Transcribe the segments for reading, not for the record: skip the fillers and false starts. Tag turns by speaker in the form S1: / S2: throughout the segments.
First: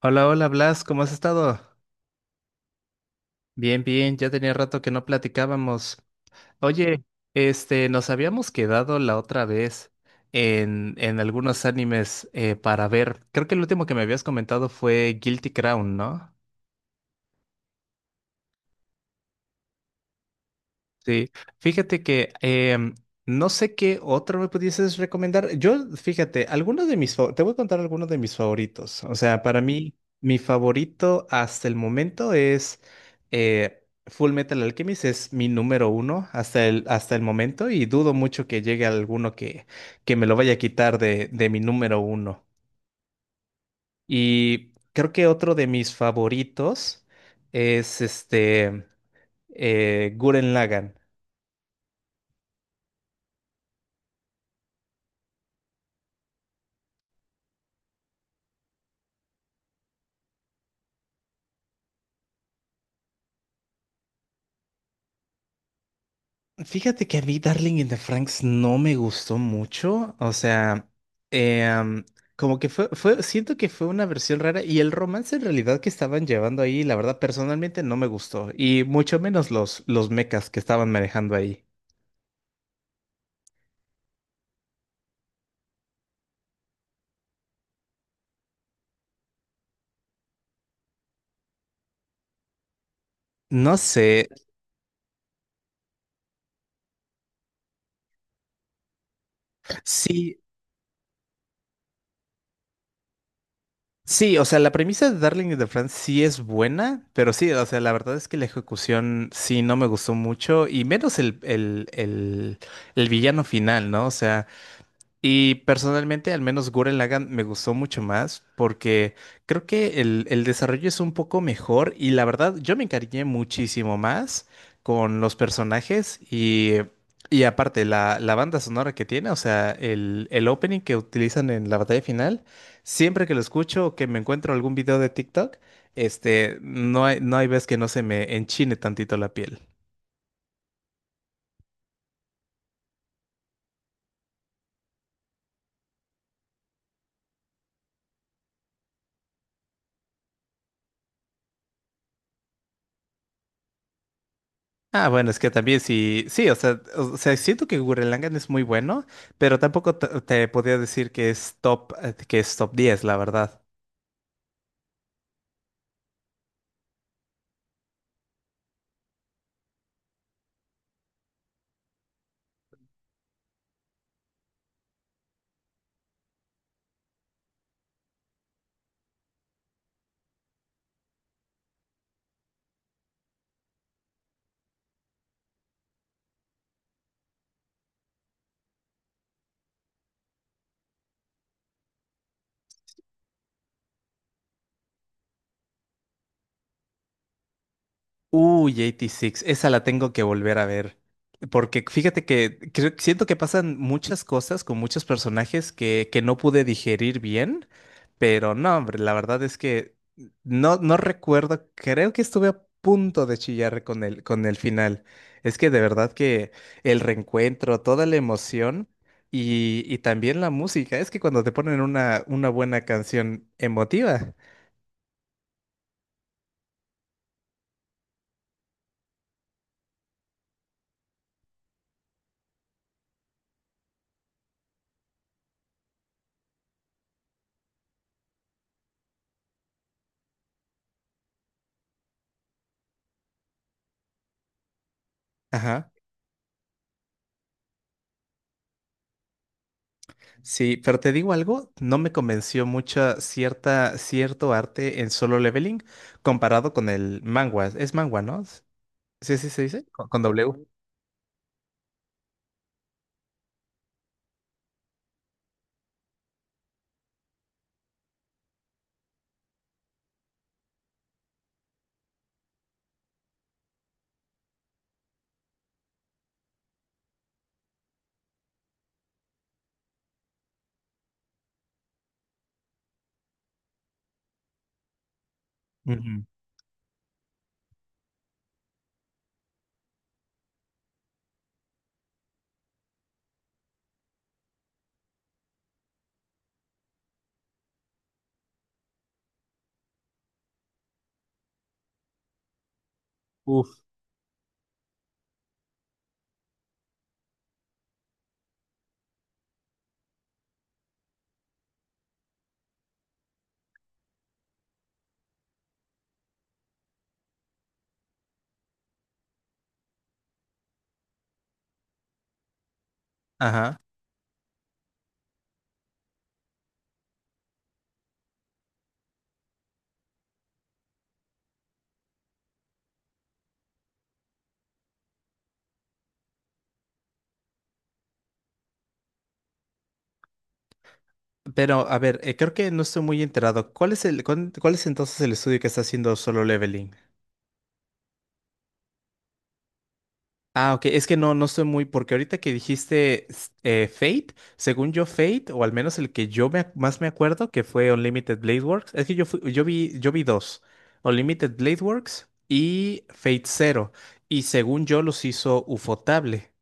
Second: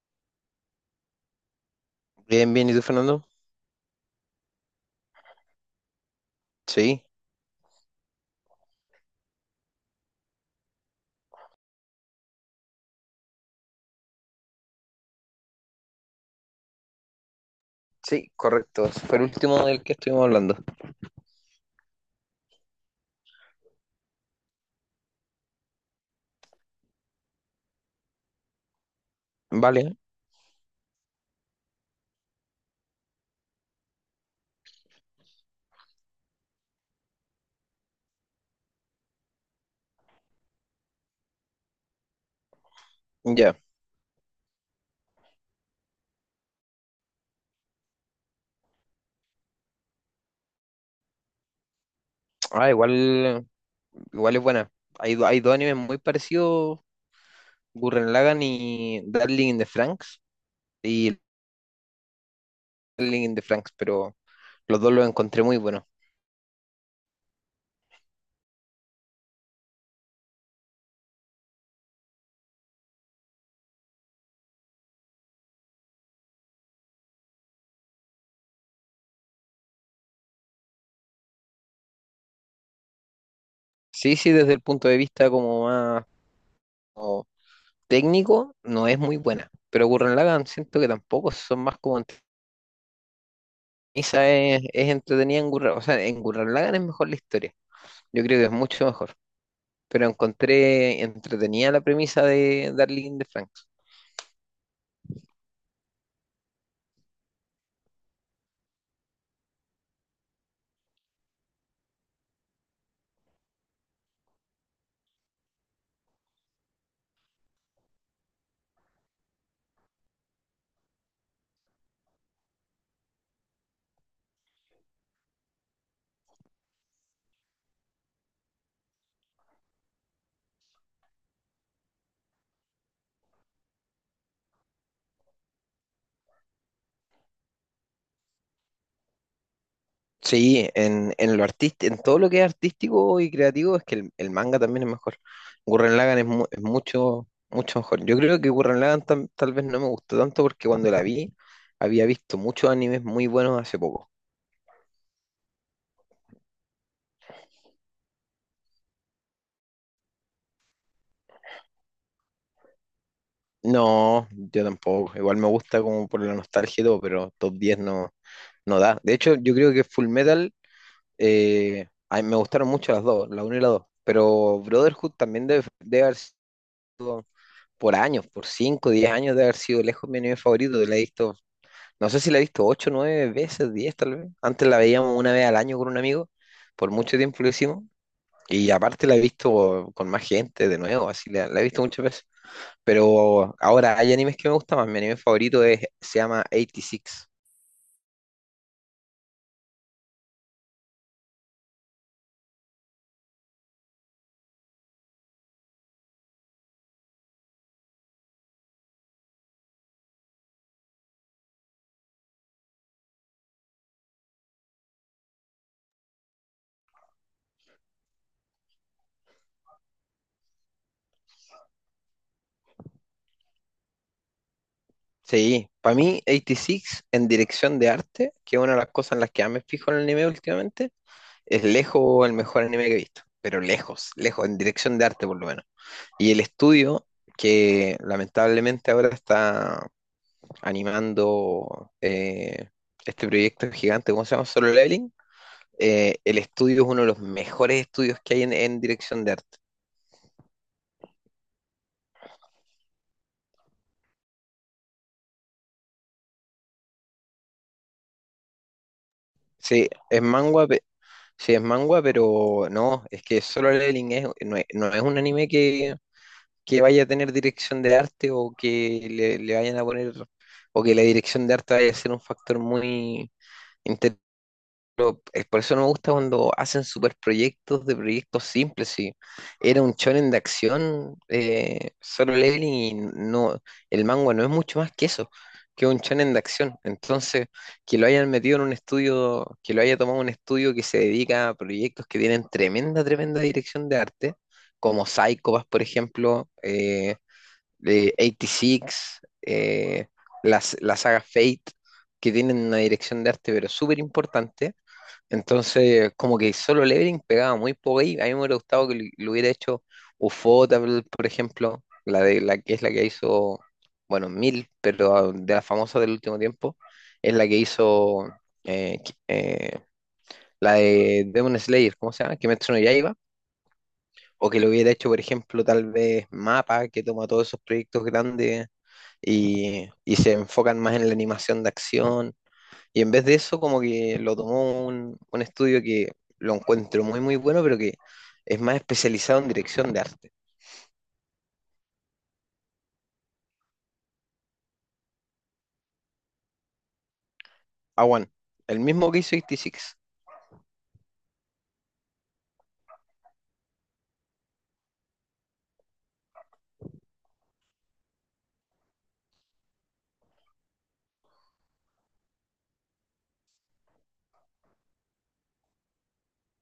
S1: Hola, hola Blas, ¿cómo has estado?
S2: Bien, bien, ¿y tú, Fernando?
S1: Bien, bien, ya tenía rato que no platicábamos.
S2: Sí,
S1: Oye, este, nos habíamos quedado la otra vez en algunos animes para ver. Creo que el último que me habías comentado fue Guilty Crown, ¿no?
S2: sí, correcto. Ese fue el último del que estuvimos hablando.
S1: Sí, fíjate que no sé qué otro me pudieses recomendar. Yo, fíjate, algunos de mis, fa- te voy a contar algunos de mis favoritos. O sea, para mí,
S2: Vale,
S1: mi favorito hasta el momento es Full Metal Alchemist, es mi número uno hasta el momento y dudo mucho que llegue alguno que me lo vaya a quitar de mi número uno.
S2: ya.
S1: Y creo que otro de mis favoritos es este Gurren Lagann.
S2: Ah, igual, igual es buena. Hay, hay dos animes muy parecidos, Gurren Lagann y Darling in the Franxx, y Darling in the Franxx, pero los dos los encontré muy buenos.
S1: Fíjate que a mí Darling in the Franks no me gustó mucho, o sea, em, como que siento que fue una versión rara y el romance en realidad que estaban llevando ahí, la verdad personalmente no me gustó y mucho menos los mechas que estaban manejando ahí.
S2: Sí, sí, desde el punto de vista como más como técnico, no es muy buena, pero Gurren Lagann siento que tampoco, son más como...
S1: No sé,
S2: Esa es entretenida en Gurren, o sea, en Gurren Lagann es mejor la historia. Yo creo que es mucho mejor. Pero
S1: sí,
S2: encontré entretenida la premisa de Darling de Franks.
S1: sí, o sea, la premisa de Darling in the Franxx sí es buena, pero sí, o sea, la verdad es que la ejecución sí no me gustó mucho y menos el villano final, ¿no? O sea. Y personalmente, al menos Gurren Lagann me gustó mucho más porque creo que el desarrollo es un poco mejor y la verdad yo me encariñé muchísimo más con los personajes y aparte la banda sonora que tiene, o sea, el opening que utilizan en la batalla final, siempre que lo escucho o que me encuentro algún video de TikTok, este, no hay vez que no se me enchine tantito la piel.
S2: Sí, en lo en todo lo que es artístico y creativo es que el manga también es mejor. Gurren Lagann es, es mucho, mucho mejor. Yo creo que Gurren Lagann tal vez no me gustó tanto porque cuando la vi había visto muchos animes muy buenos hace poco.
S1: Ah, bueno, es que también sí, sí, o sea, siento que Gurren Lagann es muy bueno, pero tampoco te podría decir que es top 10, la verdad.
S2: No, yo tampoco. Igual me gusta como por la nostalgia y todo, pero top 10 no, no da. De hecho, yo creo que Full Metal... a mí me gustaron mucho las dos, la uno y la dos. Pero Brotherhood también debe, debe haber sido por años, por 5 10 años, debe haber sido lejos mi anime favorito. La he visto, no sé si la he visto 8 9 veces, 10 tal vez. Antes la veíamos 1 vez al año con un amigo, por mucho tiempo lo hicimos. Y aparte la he visto con más gente de nuevo, así la, la he visto muchas veces. Pero ahora hay animes que me gustan más. Mi anime favorito es, se llama 86.
S1: Uy, 86, esa la tengo que volver a ver. Porque fíjate que siento que pasan muchas cosas con muchos personajes que no pude digerir bien, pero no, hombre, la verdad es que no recuerdo, creo que estuve a punto de chillar con el final. Es que de verdad que el reencuentro, toda la emoción y también la música, es que cuando te ponen una buena canción emotiva,
S2: Sí, para mí 86 en dirección de arte, que es una de las cosas en las que más me fijo en el anime últimamente, es lejos el mejor anime que he visto, pero lejos, lejos, en dirección de arte por lo menos. Y el estudio, que lamentablemente ahora está animando este proyecto gigante, ¿cómo se llama? Solo Leveling,
S1: ajá.
S2: el estudio es uno de los mejores estudios que hay en dirección de arte.
S1: Sí, pero te digo algo, no me convenció mucho cierta, cierto arte en Solo Leveling comparado con el manga. Es manga, ¿no? Sí, sí se dice,
S2: Sí,
S1: con
S2: es
S1: W.
S2: manga, sí, es manga, pero no, es que Solo Leveling es, no es, no es un anime que vaya a tener dirección de arte o que le vayan a poner, o que la dirección de arte vaya a ser un factor muy... inter- Por eso no me gusta cuando hacen super proyectos de proyectos simples. Si era un shonen de acción, solo leveling y no, el manga no es mucho más que eso, que un
S1: Ujú.
S2: shonen de acción. Entonces, que lo hayan metido en un estudio, que lo haya tomado un estudio que se dedica a proyectos que tienen tremenda, tremenda dirección de arte, como Psycho Pass, por ejemplo, 86, las, la saga Fate, que tienen una dirección de arte
S1: Uf.
S2: pero súper importante. Entonces, como que solo Levering pegaba muy poco ahí. A mí me hubiera gustado que lo hubiera hecho Ufotable, por ejemplo, la de la que es la que hizo, bueno, Mil, pero ah, de las famosas del último tiempo, es la que hizo eh, qui- eh, la de Demon Slayer, ¿cómo se llama? Kimetsu no Yaiba.
S1: Ajá.
S2: O que lo hubiera hecho, por ejemplo, tal vez Mapa, que toma todos esos proyectos grandes y se enfocan más en la animación de acción. Y en vez de eso, como que lo tomó un estudio que lo encuentro muy, muy bueno, pero que es más especializado en dirección de arte.
S1: Pero, a ver, creo que no estoy muy enterado. ¿Cuál es entonces el estudio que está haciendo Solo Leveling?
S2: Awan, el mismo que hizo 86.
S1: Ah, ok, es que no, no estoy muy, porque ahorita que dijiste Fate, según yo Fate, o al menos el que más me acuerdo, que fue Unlimited Blade Works, es que yo vi dos, Unlimited Blade Works y Fate Zero, y según yo los hizo Ufotable,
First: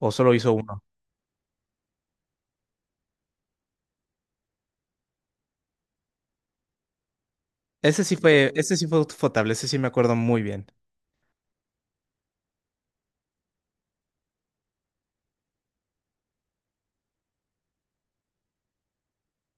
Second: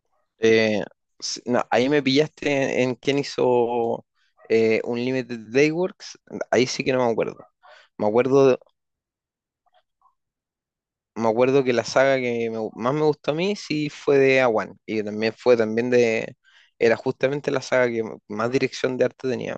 S1: o solo hizo uno.
S2: Eh, no, ahí me pillaste en quién hizo Unlimited Dayworks. Ahí sí que no me acuerdo.
S1: Ese
S2: Me
S1: sí fue,
S2: acuerdo
S1: ese sí fue Ufotable, ese sí me acuerdo muy bien.
S2: Me acuerdo que la saga que me más me gustó a mí sí fue de A1 y también fue también de, era justamente la saga que más dirección de arte tenía.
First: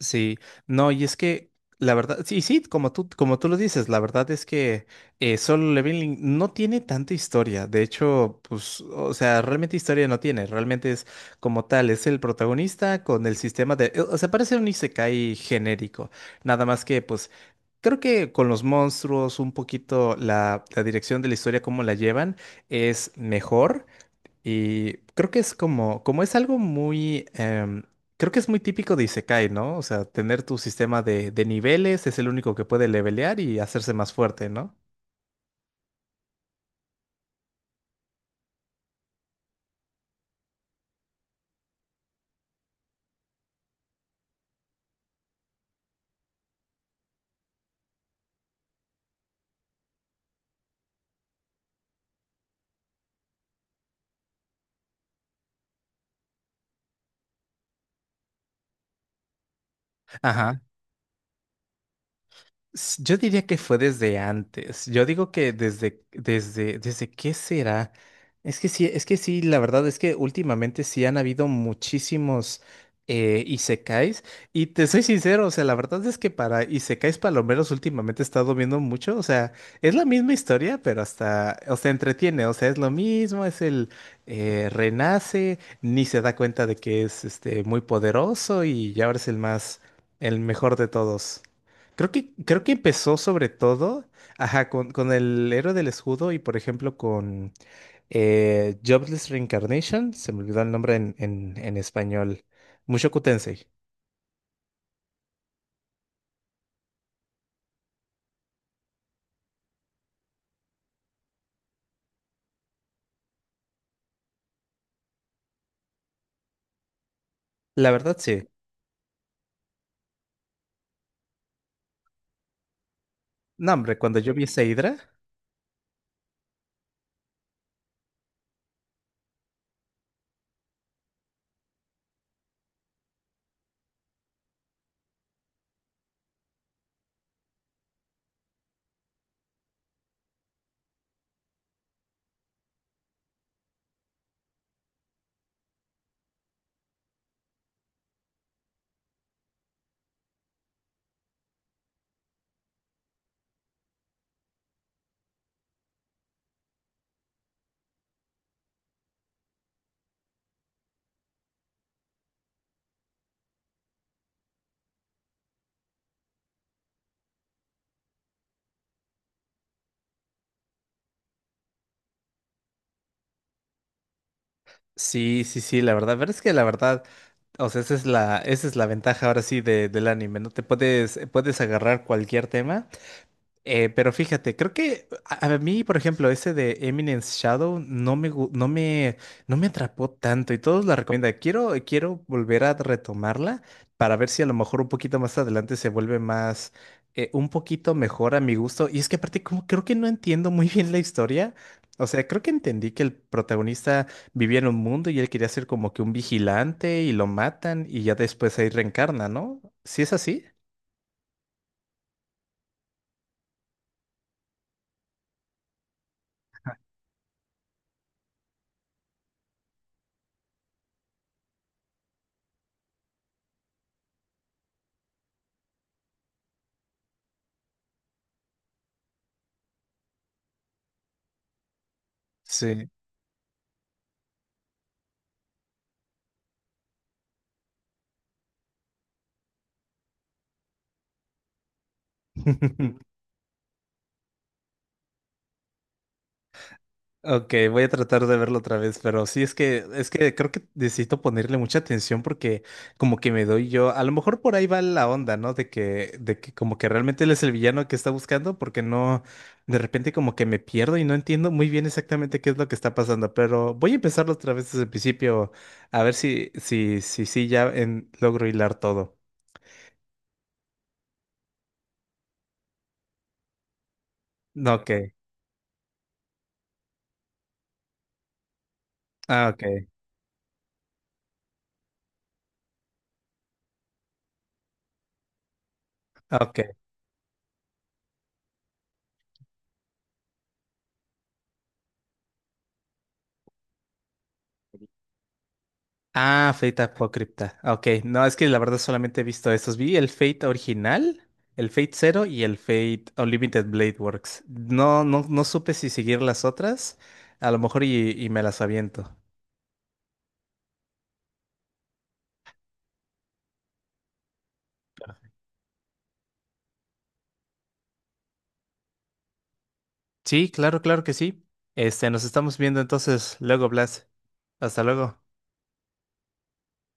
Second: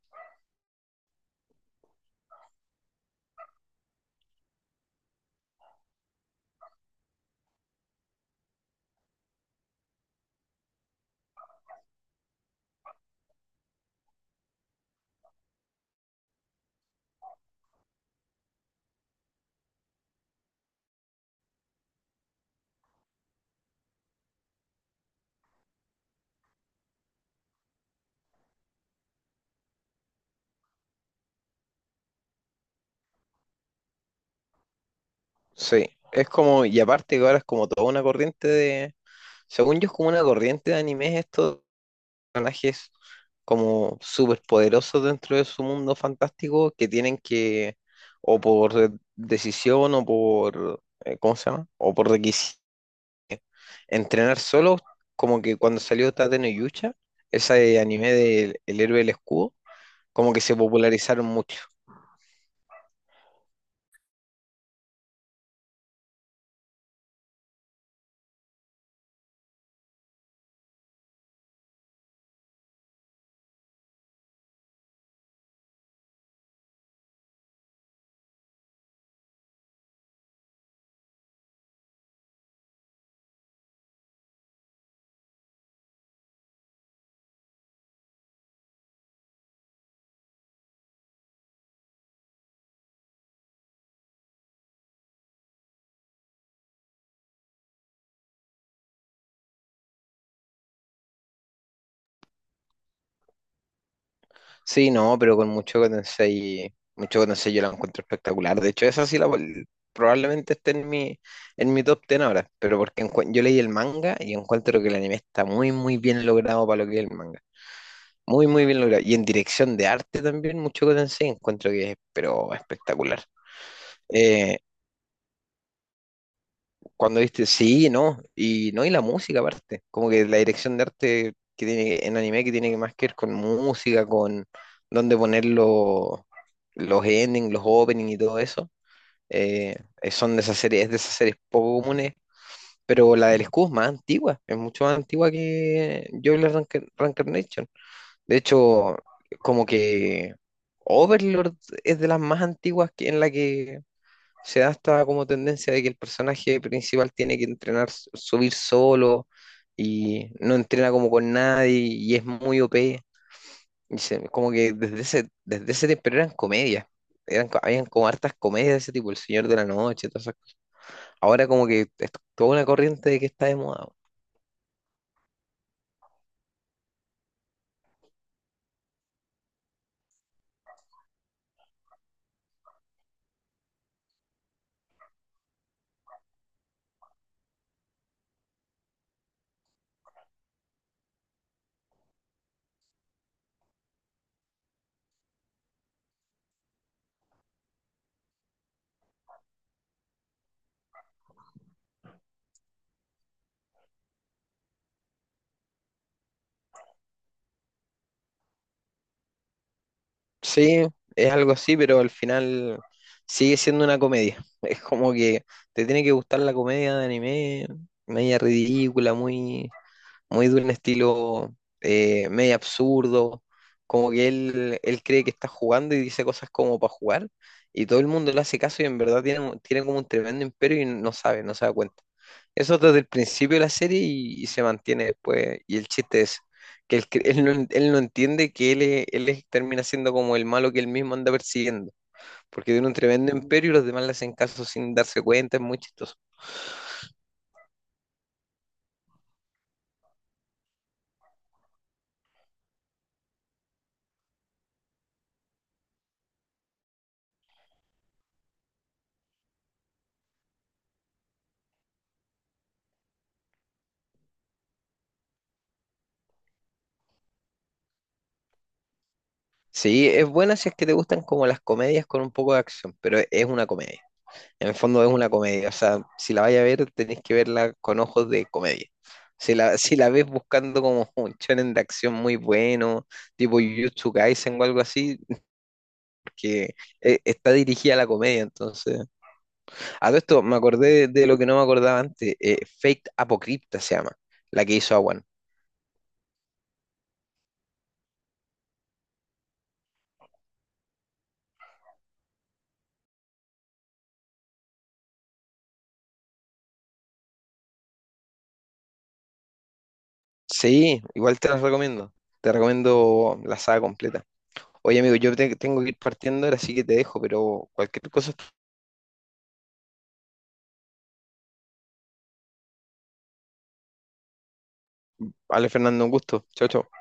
S1: Sí, no, y es que la verdad, sí, sí, como tú lo dices, la verdad es que Solo Leveling no tiene tanta historia. De hecho, pues, o sea, realmente historia no tiene. Realmente es como tal, es el protagonista con el sistema o sea, parece un isekai genérico. Nada más que, pues, creo que con los monstruos, un poquito la dirección de la historia, cómo la llevan, es mejor. Y creo que es como, como es algo muy, creo que es muy típico de isekai, ¿no? O sea, tener tu sistema de niveles es el único que puede levelear y hacerse más fuerte, ¿no?
S2: Sí, es como, y aparte que ahora es como toda una corriente de, según yo es como una corriente de animes estos personajes como súper poderosos dentro de su mundo fantástico que tienen que, o por decisión o por, ¿cómo se llama? O por requisito entrenar solo, como que cuando salió Tate no Yucha, ese anime de El héroe del escudo, como que se
S1: Ajá.
S2: popularizaron mucho.
S1: Yo diría que fue desde antes. Yo digo que desde qué será. Es que sí, la verdad es que últimamente sí han habido muchísimos isekais. Y te soy sincero, o sea, la verdad es que para isekais palomeros últimamente he estado viendo mucho. O sea, es la misma historia, pero hasta, o sea, entretiene. O sea, es lo mismo, es el renace, ni se da cuenta de que es este muy poderoso y ya ahora es el más, el mejor de todos. Creo que empezó sobre todo, ajá, con el héroe del escudo y por ejemplo con Jobless Reincarnation, se me olvidó el nombre en español, Mushoku Tensei.
S2: Sí, no, pero con mucho Tensei yo la encuentro espectacular. De hecho, esa sí la probablemente esté en mi top 10 ahora, pero porque yo leí el manga y encuentro que el anime está muy, muy bien logrado para lo que es el manga.
S1: La verdad
S2: Muy,
S1: sí.
S2: muy bien logrado. Y en dirección de arte también, mucho Tensei encuentro que es, pero espectacular.
S1: No, hombre, cuando yo vi
S2: Eh,
S1: esa Hydra,
S2: Cuando viste, sí, no, y no, y la música aparte, como que la dirección de arte que tiene en anime que tiene que más que ver con música, con dónde poner los endings, los openings y todo eso, eh, son de esas series, es de esas series poco comunes, pero la del Scoob es más antigua, es mucho más antigua que Jobless Reincarnation. De hecho, como que Overlord es de las más antiguas que, en la que se da esta como tendencia de que el personaje principal tiene que entrenar, subir solo y no entrena como con nadie y es muy OP. Como que desde ese tiempo pero eran comedias. Eran, habían como hartas comedias de ese tipo, El Señor de la Noche, todas esas cosas. Ahora como que es toda una corriente de que está de moda.
S1: sí, sí, sí, la verdad, pero es que la verdad, o sea, esa es la ventaja ahora sí de, del anime, ¿no? Puedes agarrar cualquier tema. Pero fíjate, creo que a mí, por ejemplo, ese de Eminence Shadow no me, gu- no me, no me atrapó tanto y todos la recomiendan. Quiero volver a retomarla para ver si a lo mejor un poquito más adelante se vuelve más, un poquito mejor a mi gusto. Y es que aparte, como creo que no entiendo muy bien la historia. O sea, creo que entendí que el protagonista vivía en un mundo y él quería ser como que un vigilante y lo matan y ya después ahí reencarna, ¿no? ¿Sí es así?
S2: Sí, es algo así, pero al final sigue siendo una comedia. Es como que te tiene que gustar la comedia de anime, media ridícula, muy muy de un estilo medio absurdo, como que él cree que está jugando y dice cosas como para jugar, y todo el mundo le hace caso y en verdad tiene, tiene como un tremendo imperio y no sabe, no se da cuenta. Eso
S1: Sí.
S2: desde el principio de la serie y se mantiene después, y el chiste es que él, él no, él no entiende que él, él termina siendo como el malo que él mismo anda persiguiendo, porque tiene un tremendo imperio y los demás le hacen caso sin darse cuenta, es muy chistoso.
S1: Ok, voy a tratar de verlo otra vez, pero sí es que creo que necesito ponerle mucha atención porque como que me doy yo, a lo mejor por ahí va la onda, ¿no? De que como que realmente él es el villano que está buscando porque no de repente como que me pierdo y no entiendo muy bien exactamente qué es lo que está pasando, pero voy a empezarlo otra vez desde el principio a ver si logro hilar todo.
S2: Sí, es buena si es que te gustan como las comedias con un poco de acción, pero es una comedia. En el
S1: No, ok.
S2: fondo es una comedia, o sea, si la vais a ver, tenéis que verla con ojos de comedia.
S1: Ah,
S2: Si
S1: ok.
S2: la, si la ves buscando como un shonen de acción muy bueno, tipo Jujutsu Kaisen o algo así,
S1: Ok.
S2: que está dirigida a la comedia, entonces. A todo esto me acordé de lo que no me acordaba antes, Fate Apocrypta se llama, la que hizo Awan.
S1: Ah, Fate Apócripta. Ok, no, es que la verdad solamente he visto estos. Vi el Fate original, el Fate Zero y el Fate Unlimited Blade Works. No, no, no supe si seguir las otras. A lo mejor y me las aviento.
S2: Sí, igual te las recomiendo, te recomiendo la saga completa. Oye amigo, yo tengo que ir partiendo ahora, así que te dejo, pero cualquier cosa,
S1: Sí, claro, claro que sí. Este, nos estamos viendo entonces luego, Blas. Hasta luego.
S2: vale Fernando, un gusto. Chao, chao.